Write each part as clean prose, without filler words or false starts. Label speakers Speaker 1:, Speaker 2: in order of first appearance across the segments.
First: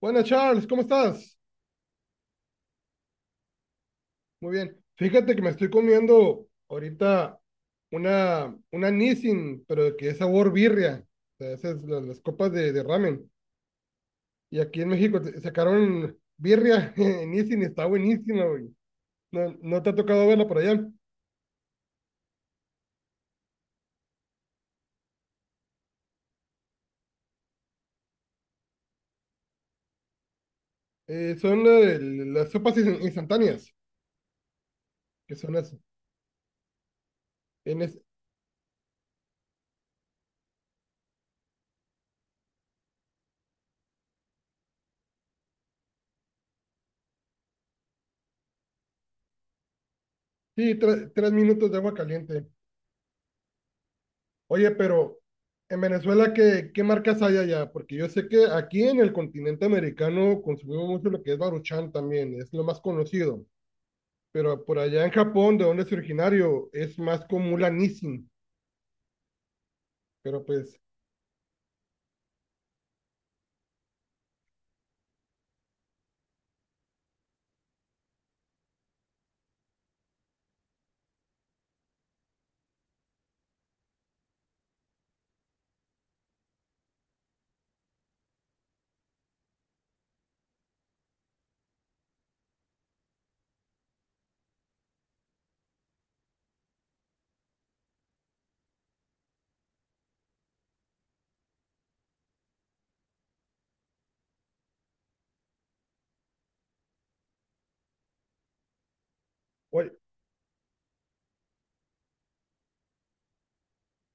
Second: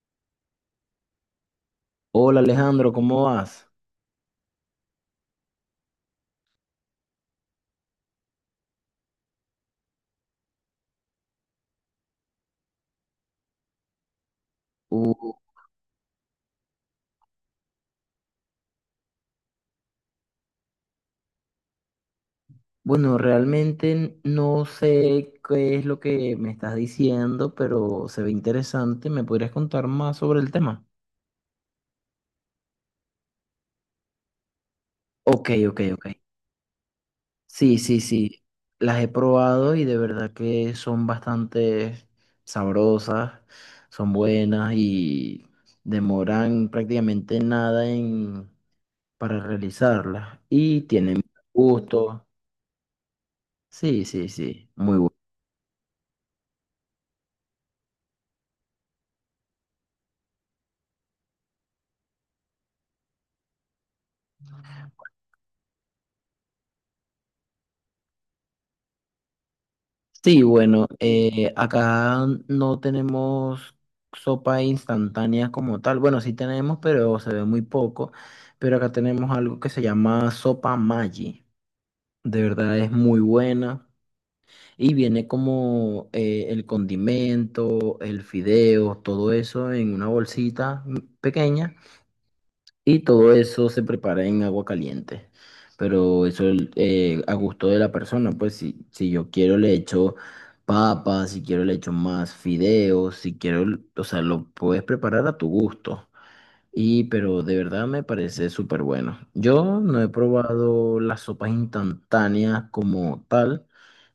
Speaker 1: Buenas, Charles, ¿cómo estás?
Speaker 2: Hola Alejandro, ¿cómo vas?
Speaker 1: Muy bien. Fíjate que me estoy comiendo ahorita una Nissin, pero que es sabor birria. O sea, esas las copas de ramen. Y aquí en México
Speaker 2: Uh,
Speaker 1: sacaron birria en Nissin, y está buenísima, güey. No, no te ha tocado verla por allá.
Speaker 2: bueno, realmente no sé qué es lo que me estás diciendo, pero se ve interesante. ¿Me podrías contar más sobre el tema?
Speaker 1: Son las sopas instantáneas, que
Speaker 2: Ok,
Speaker 1: son las.
Speaker 2: ok, ok. Sí,
Speaker 1: En es-
Speaker 2: sí, sí. Las he probado y de verdad que son bastante sabrosas, son buenas y demoran prácticamente nada para realizarlas.
Speaker 1: sí,
Speaker 2: Y tienen
Speaker 1: tres minutos de agua
Speaker 2: gusto.
Speaker 1: caliente.
Speaker 2: Sí, sí,
Speaker 1: Oye,
Speaker 2: sí. Muy bueno.
Speaker 1: pero en Venezuela, ¿qué, qué marcas hay allá? Porque yo sé que aquí en el continente americano consumimos mucho lo que es Baruchan también, es lo más conocido. Pero por allá en Japón, de donde es originario, es más común la Nissin.
Speaker 2: Sí,
Speaker 1: Pero pues,
Speaker 2: bueno, acá no tenemos sopa instantánea como tal. Bueno, sí tenemos, pero se ve muy poco. Pero acá tenemos algo que se llama sopa Maggi. De verdad es muy buena. Y viene como el condimento, el fideo, todo eso en una bolsita pequeña. Y todo eso se prepara en agua caliente. Pero eso a gusto de la persona, pues si yo quiero le echo papas, si quiero le echo más fideos, si quiero, o sea, lo puedes preparar a tu gusto. Y pero de verdad me parece súper bueno. Yo
Speaker 1: oye,
Speaker 2: no he probado las sopas instantáneas como tal,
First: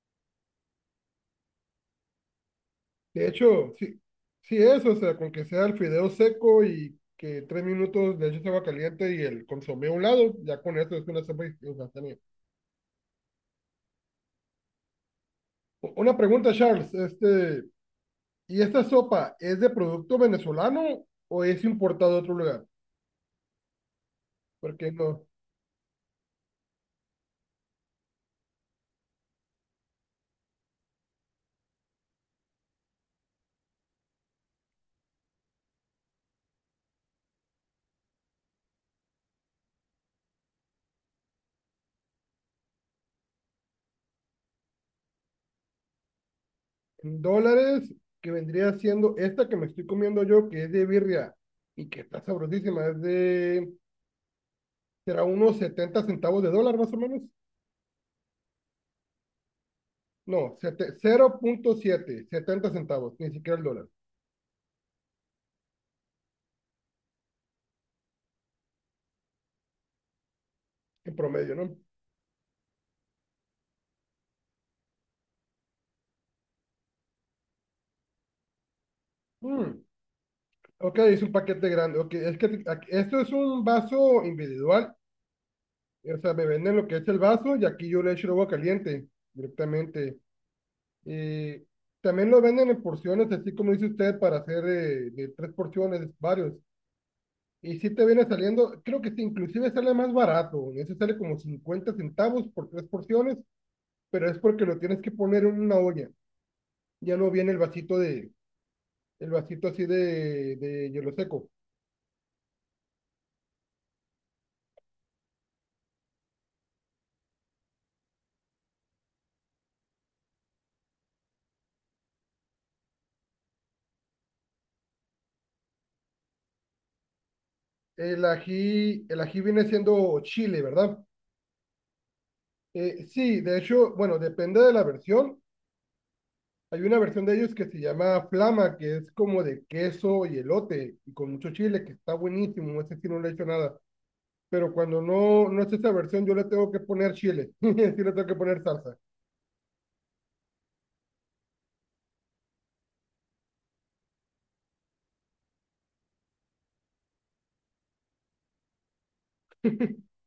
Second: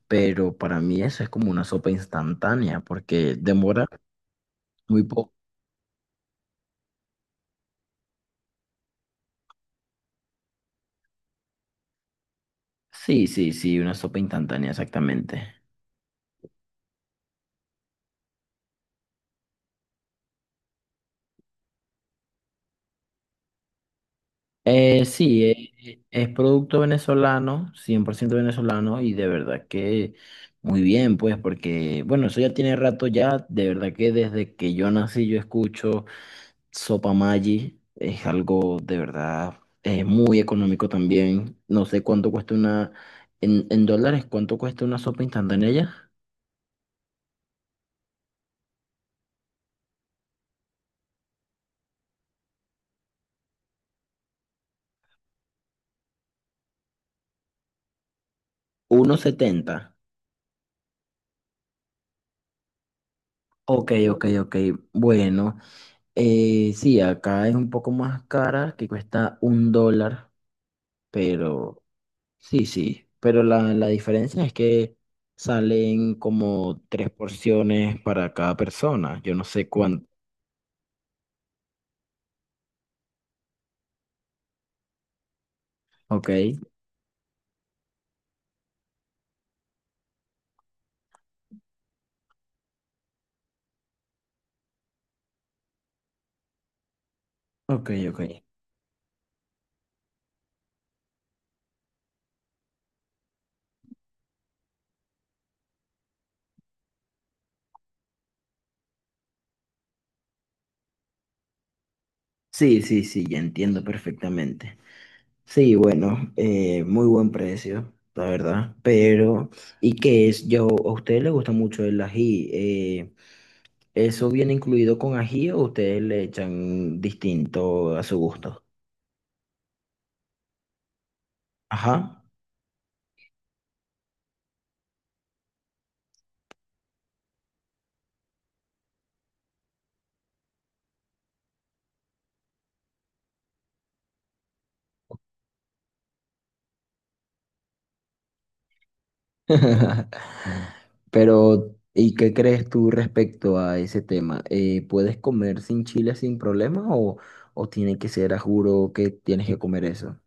Speaker 2: pero para mí eso es como una sopa instantánea
Speaker 1: de
Speaker 2: porque
Speaker 1: hecho,
Speaker 2: demora
Speaker 1: sí, sí es, o
Speaker 2: muy
Speaker 1: sea, con
Speaker 2: poco.
Speaker 1: que sea el fideo seco y que tres minutos de eches agua caliente y el consomé a un lado, ya con eso es una sopa instantánea.
Speaker 2: Sí, sí, sí, una sopa instantánea, exactamente.
Speaker 1: Una pregunta, Charles, este… ¿Y esta sopa es de producto venezolano o es importado de otro lugar? Porque no,
Speaker 2: Sí, es producto venezolano, 100% venezolano, y de verdad que muy bien, pues, porque, bueno, eso ya tiene rato ya, de verdad que desde que yo nací yo escucho Sopa Maggi, es algo de verdad, es muy económico también, no sé cuánto cuesta una, en dólares, cuánto cuesta una sopa instantánea ya,
Speaker 1: en dólares que vendría siendo esta que me estoy comiendo yo, que es de birria y que está sabrosísima, es de, será unos 70 centavos de dólar más o menos.
Speaker 2: uno setenta.
Speaker 1: No, 0.7, 70 centavos, ni siquiera el dólar,
Speaker 2: Ok, ok, ok, bueno, sí, acá es un poco más cara, que cuesta $1.
Speaker 1: en promedio, ¿no?
Speaker 2: Pero sí, sí. Pero la diferencia es que salen como tres porciones para cada persona. Yo no sé
Speaker 1: Mm,
Speaker 2: cuánto.
Speaker 1: ok, es un paquete grande. Ok, es que esto es un vaso individual, o
Speaker 2: Ok,
Speaker 1: sea, me venden lo que es el vaso y aquí yo le echo el agua caliente directamente. Eh, También lo venden en porciones, así como dice usted, para hacer de tres porciones, varios. Y
Speaker 2: ok,
Speaker 1: si te viene
Speaker 2: ok.
Speaker 1: saliendo, creo que sí, inclusive sale más barato. En ese sale como 50 centavos por tres porciones, pero es porque lo tienes que poner en una olla. Ya no viene el vasito de, el vasito así de hielo seco.
Speaker 2: Sí, sí, sí, ya entiendo perfectamente. Sí, bueno, muy buen precio, la verdad. Pero, ¿y qué es? Yo, ¿a ustedes les gusta mucho el ají? ¿Eso viene incluido con ají o ustedes le echan distinto a su gusto?
Speaker 1: El ají viene siendo chile, ¿verdad?
Speaker 2: Ajá.
Speaker 1: Sí, de hecho, bueno, depende de la versión. Hay una versión de ellos que se llama Flama, que es como de queso y elote, y con mucho chile, que está buenísimo. Ese sí no le he hecho nada. Pero cuando no es esa versión, yo le tengo que poner chile. Sí le tengo que poner salsa.
Speaker 2: Pero, ¿y qué crees tú respecto a ese tema? ¿Puedes comer sin chile sin problema o tiene que ser a juro que tienes que comer eso?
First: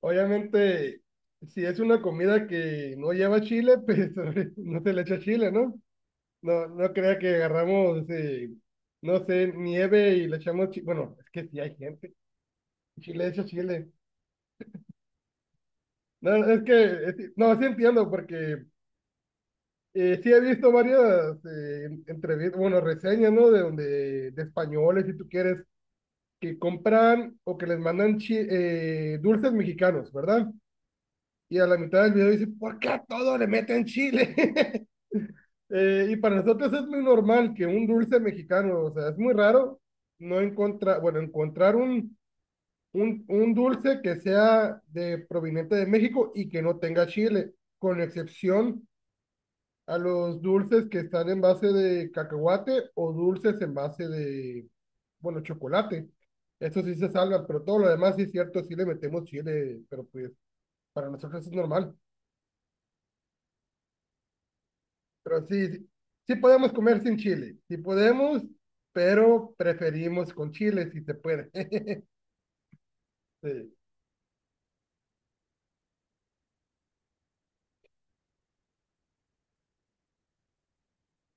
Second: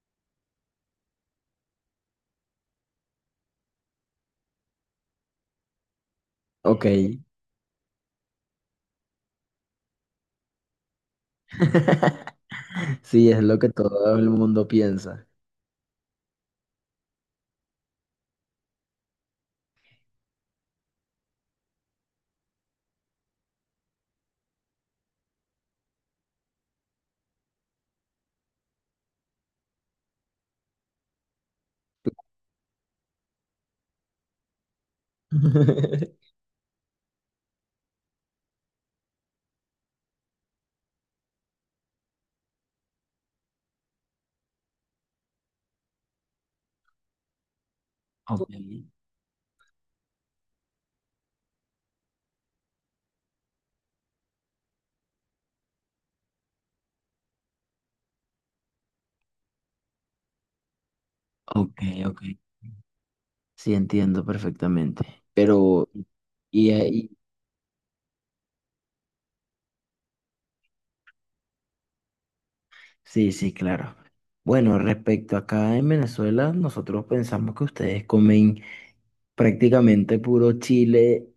Speaker 1: Obviamente, si es una comida que no lleva chile, pues no se le echa chile, ¿no? No,
Speaker 2: Ok,
Speaker 1: no crea que agarramos, no sé, nieve y le echamos chile. Bueno, es que sí hay gente. Chile
Speaker 2: sí, es
Speaker 1: echa
Speaker 2: lo que
Speaker 1: chile.
Speaker 2: todo el mundo piensa.
Speaker 1: No, es que, no, sí entiendo, porque sí, he visto varias entrevistas, bueno, reseñas, ¿no? De donde, de españoles, si tú quieres, que compran o que les mandan dulces mexicanos, ¿verdad? Y a la mitad del video dice, ¿por qué a todo le meten chile? Y para nosotros es muy normal que un dulce mexicano, o sea, es muy raro no encontrar, bueno, encontrar un, un dulce que sea de proveniente de México y que no tenga chile, con
Speaker 2: Ok,
Speaker 1: excepción a los dulces que están en base de cacahuate o dulces en base de, bueno, chocolate. Eso sí se salva, pero todo lo demás sí es cierto, sí le metemos chile, pero pues para nosotros es
Speaker 2: ok,
Speaker 1: normal.
Speaker 2: ok. Sí, entiendo perfectamente.
Speaker 1: Pero sí, sí,
Speaker 2: Pero,
Speaker 1: sí
Speaker 2: y,
Speaker 1: podemos comer sin
Speaker 2: ahí-
Speaker 1: chile, sí podemos, pero preferimos con chile si se puede.
Speaker 2: sí, sí,
Speaker 1: Sí.
Speaker 2: claro. Bueno, respecto acá en Venezuela, nosotros pensamos que ustedes comen prácticamente puro chile,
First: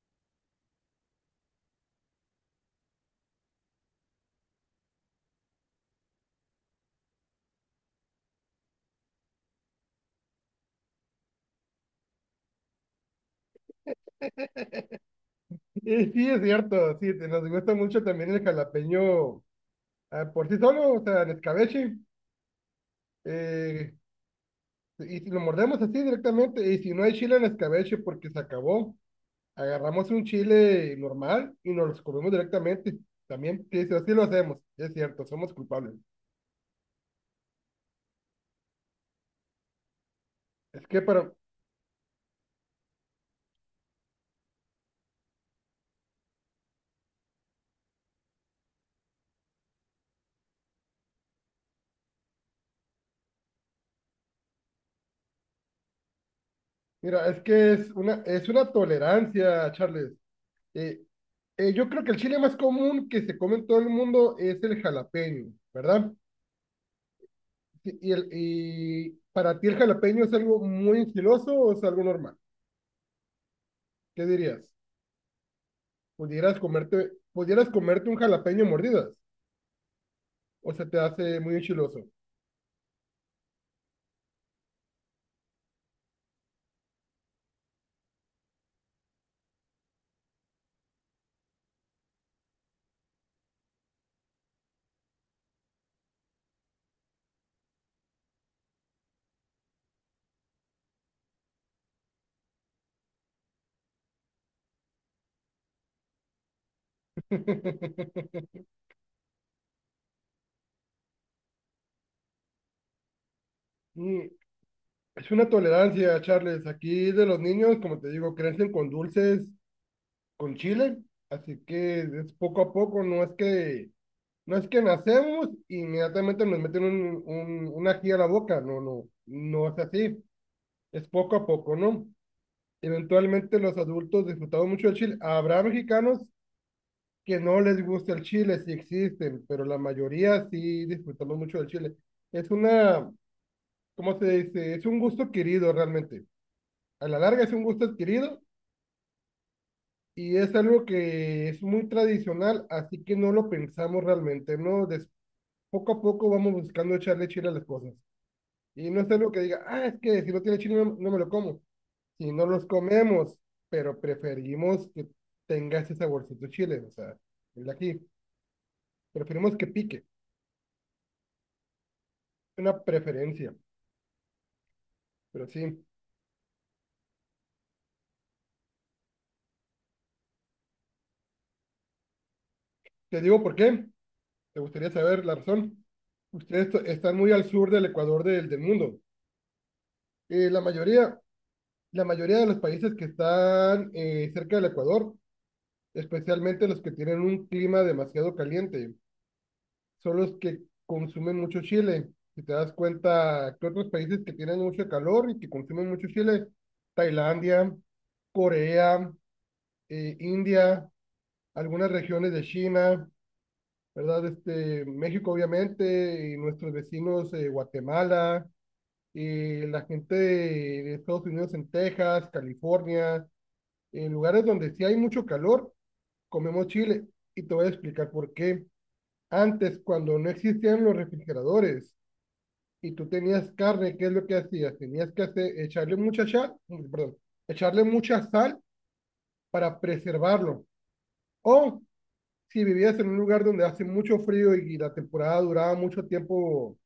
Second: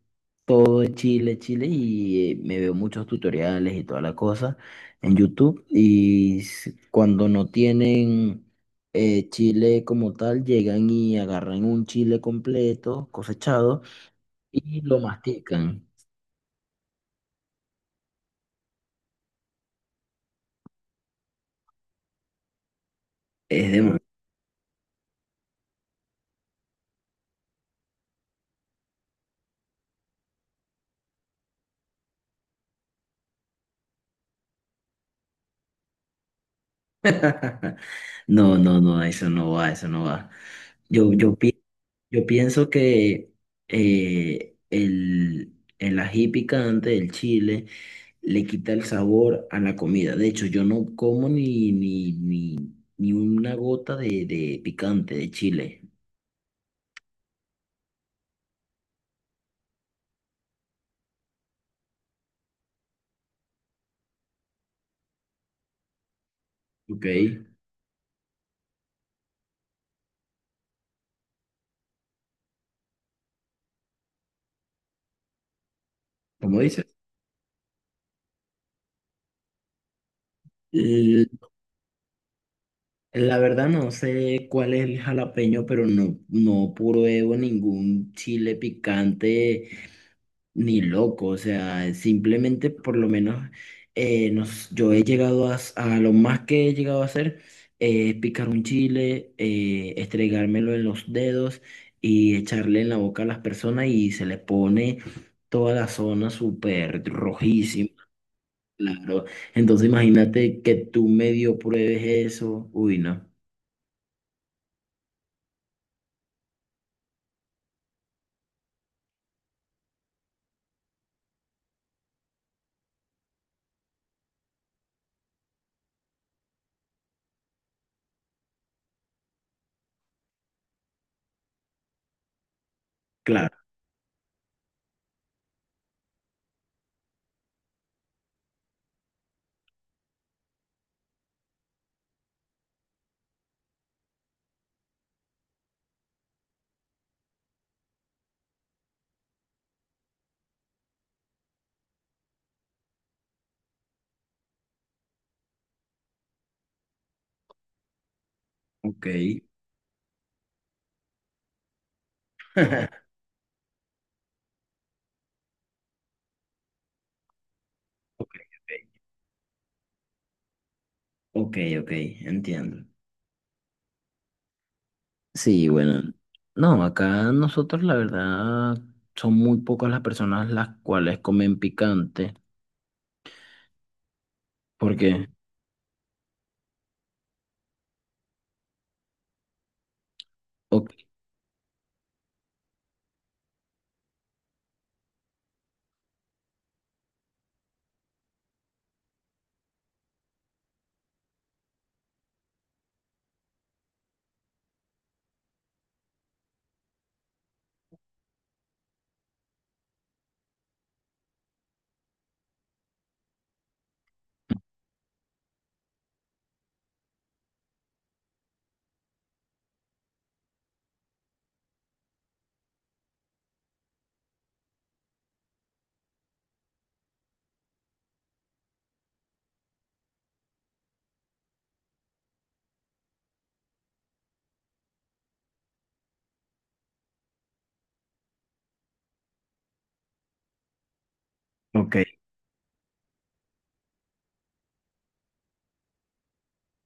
Speaker 2: todo es chile, chile, y me veo muchos tutoriales y toda la cosa en YouTube. Y cuando no tienen chile como tal, llegan y agarran un chile completo, cosechado, y lo mastican.
Speaker 1: Y sí, es cierto, sí, nos gusta mucho también el jalapeño ah, por sí solo, o sea, en escabeche.
Speaker 2: Es
Speaker 1: eh, y si lo mordemos así directamente, y si no hay chile en escabeche porque se acabó, agarramos un chile normal y nos los comemos directamente. También, sí, sí, así lo hacemos, es cierto, somos culpables.
Speaker 2: No, no, no, eso no va, eso no va.
Speaker 1: Es que,
Speaker 2: Yo,
Speaker 1: para,
Speaker 2: yo, pi- yo pienso que el ají picante del chile le quita el sabor a la comida. De hecho, yo no como ni una gota de picante de chile.
Speaker 1: mira, es que es una tolerancia, Charles. Eh, yo creo que el chile más común que se come en todo el mundo es el jalapeño, ¿verdad?
Speaker 2: Ok,
Speaker 1: Y, el, ¿y para ti el jalapeño es algo muy enchiloso o es algo normal? ¿Qué dirías?
Speaker 2: ¿cómo dices?
Speaker 1: Pudieras comerte un jalapeño a mordidas? ¿O se te
Speaker 2: L-
Speaker 1: hace muy enchiloso?
Speaker 2: La verdad no sé cuál es el jalapeño, pero no pruebo ningún chile picante. Ni loco, o sea, simplemente por lo menos yo he llegado a lo más que he llegado a hacer es picar un chile, estregármelo en los dedos y echarle en la boca a las personas y se le pone toda la zona súper rojísima, claro. Entonces imagínate que tú medio pruebes eso, uy, no,
Speaker 1: Mm, es una tolerancia, Charles. Aquí de los niños, como te digo, crecen con dulces, con chile, así que es poco a poco, no es que, no es que nacemos y inmediatamente nos meten un ají a la boca, no, no, no es así, es poco a poco, ¿no?
Speaker 2: claro,
Speaker 1: Eventualmente los adultos disfrutamos mucho del chile. Habrá mexicanos que no les gusta el chile, sí existen, pero la mayoría sí disfrutamos mucho del chile. Es una, ¿cómo se dice? Es un gusto adquirido realmente. A la larga es un gusto adquirido y es algo que es muy tradicional, así que no lo pensamos realmente, ¿no? Poco a poco vamos buscando echarle chile a las cosas. Y no
Speaker 2: ok,
Speaker 1: es algo que diga, ah, es que si no tiene chile no, no me lo como. Si no los comemos, pero preferimos que tenga ese saborcito chile, o sea, el de aquí.
Speaker 2: ok, ok,
Speaker 1: Preferimos que pique,
Speaker 2: ok, ok,
Speaker 1: una
Speaker 2: entiendo.
Speaker 1: preferencia, pero
Speaker 2: Sí,
Speaker 1: sí.
Speaker 2: bueno, no, acá nosotros la verdad son muy pocas las personas las cuales comen picante,
Speaker 1: Te digo por qué, te gustaría saber
Speaker 2: porque,
Speaker 1: la razón. Ustedes están muy al sur del Ecuador del, del mundo. Eh, la
Speaker 2: ok,
Speaker 1: mayoría, la mayoría de los países que están cerca del Ecuador, especialmente los que tienen un clima demasiado caliente, son los que consumen mucho chile. Si te das cuenta que otros países que tienen mucho calor y que consumen mucho chile, Tailandia, Corea, India, algunas regiones de China, ¿verdad? Este, México, obviamente, y nuestros vecinos, Guatemala, la gente de Estados Unidos en Texas, California, en lugares donde sí hay mucho calor, comemos chile. Y te voy a explicar por qué. Antes, cuando no existían los refrigeradores, y tú tenías carne, ¿qué es lo que hacías? Tenías que hacer, echarle mucha sal, perdón, echarle mucha sal para preservarlo. O
Speaker 2: ok,
Speaker 1: si vivías en un lugar donde hace mucho frío y, la temporada duraba mucho tiempo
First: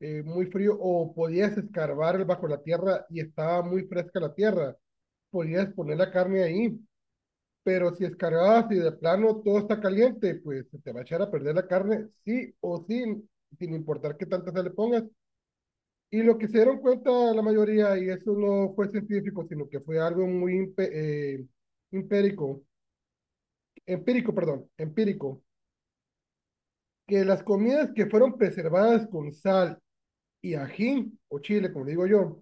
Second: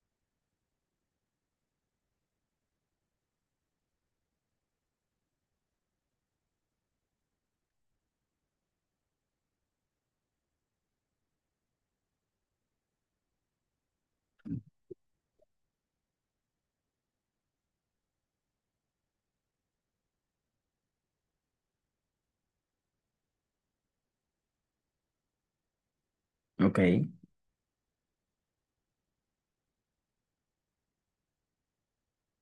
Speaker 1: muy frío, o podías escarbar bajo la tierra y estaba muy fresca la tierra, podías poner la carne ahí. Pero si escarbabas y de plano todo está caliente, pues se te va a echar a perder la carne, sí o sí, sin importar qué tanta sal le pongas. Y lo que se dieron cuenta la mayoría, y eso no fue científico, sino que fue algo muy empírico, empírico,
Speaker 2: ok,
Speaker 1: que las comidas que fueron preservadas con sal y ají, o chile, como digo yo,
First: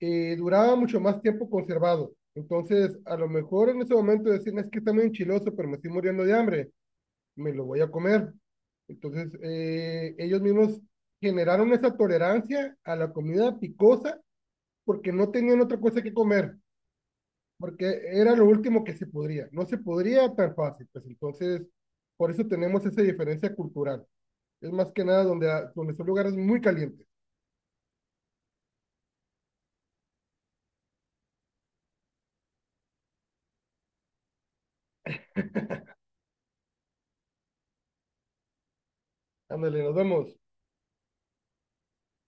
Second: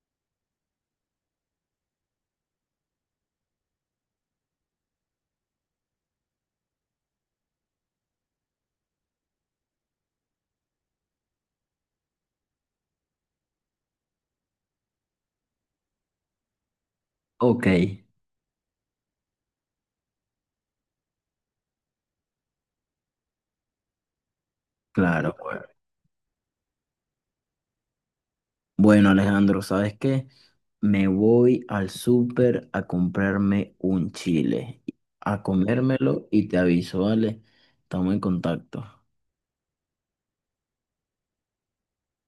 Speaker 1: duraban mucho más tiempo conservado. Entonces, a lo mejor en ese momento decían, es que está muy enchiloso, pero me estoy muriendo de hambre, me lo voy a comer. Entonces, ellos mismos generaron esa tolerancia a la comida picosa porque no tenían otra cosa que comer.
Speaker 2: ok,
Speaker 1: Porque era lo último que se podría. No se podría tan fácil, pues entonces, por eso tenemos esa diferencia cultural. Es más que nada
Speaker 2: claro.
Speaker 1: donde,
Speaker 2: Bueno,
Speaker 1: donde son lugares muy calientes.
Speaker 2: Bueno, Alejandro, ¿sabes qué? Me voy al súper a comprarme un chile, a comérmelo y te aviso, ¿vale? Estamos en contacto.
Speaker 1: Ándale, nos vemos.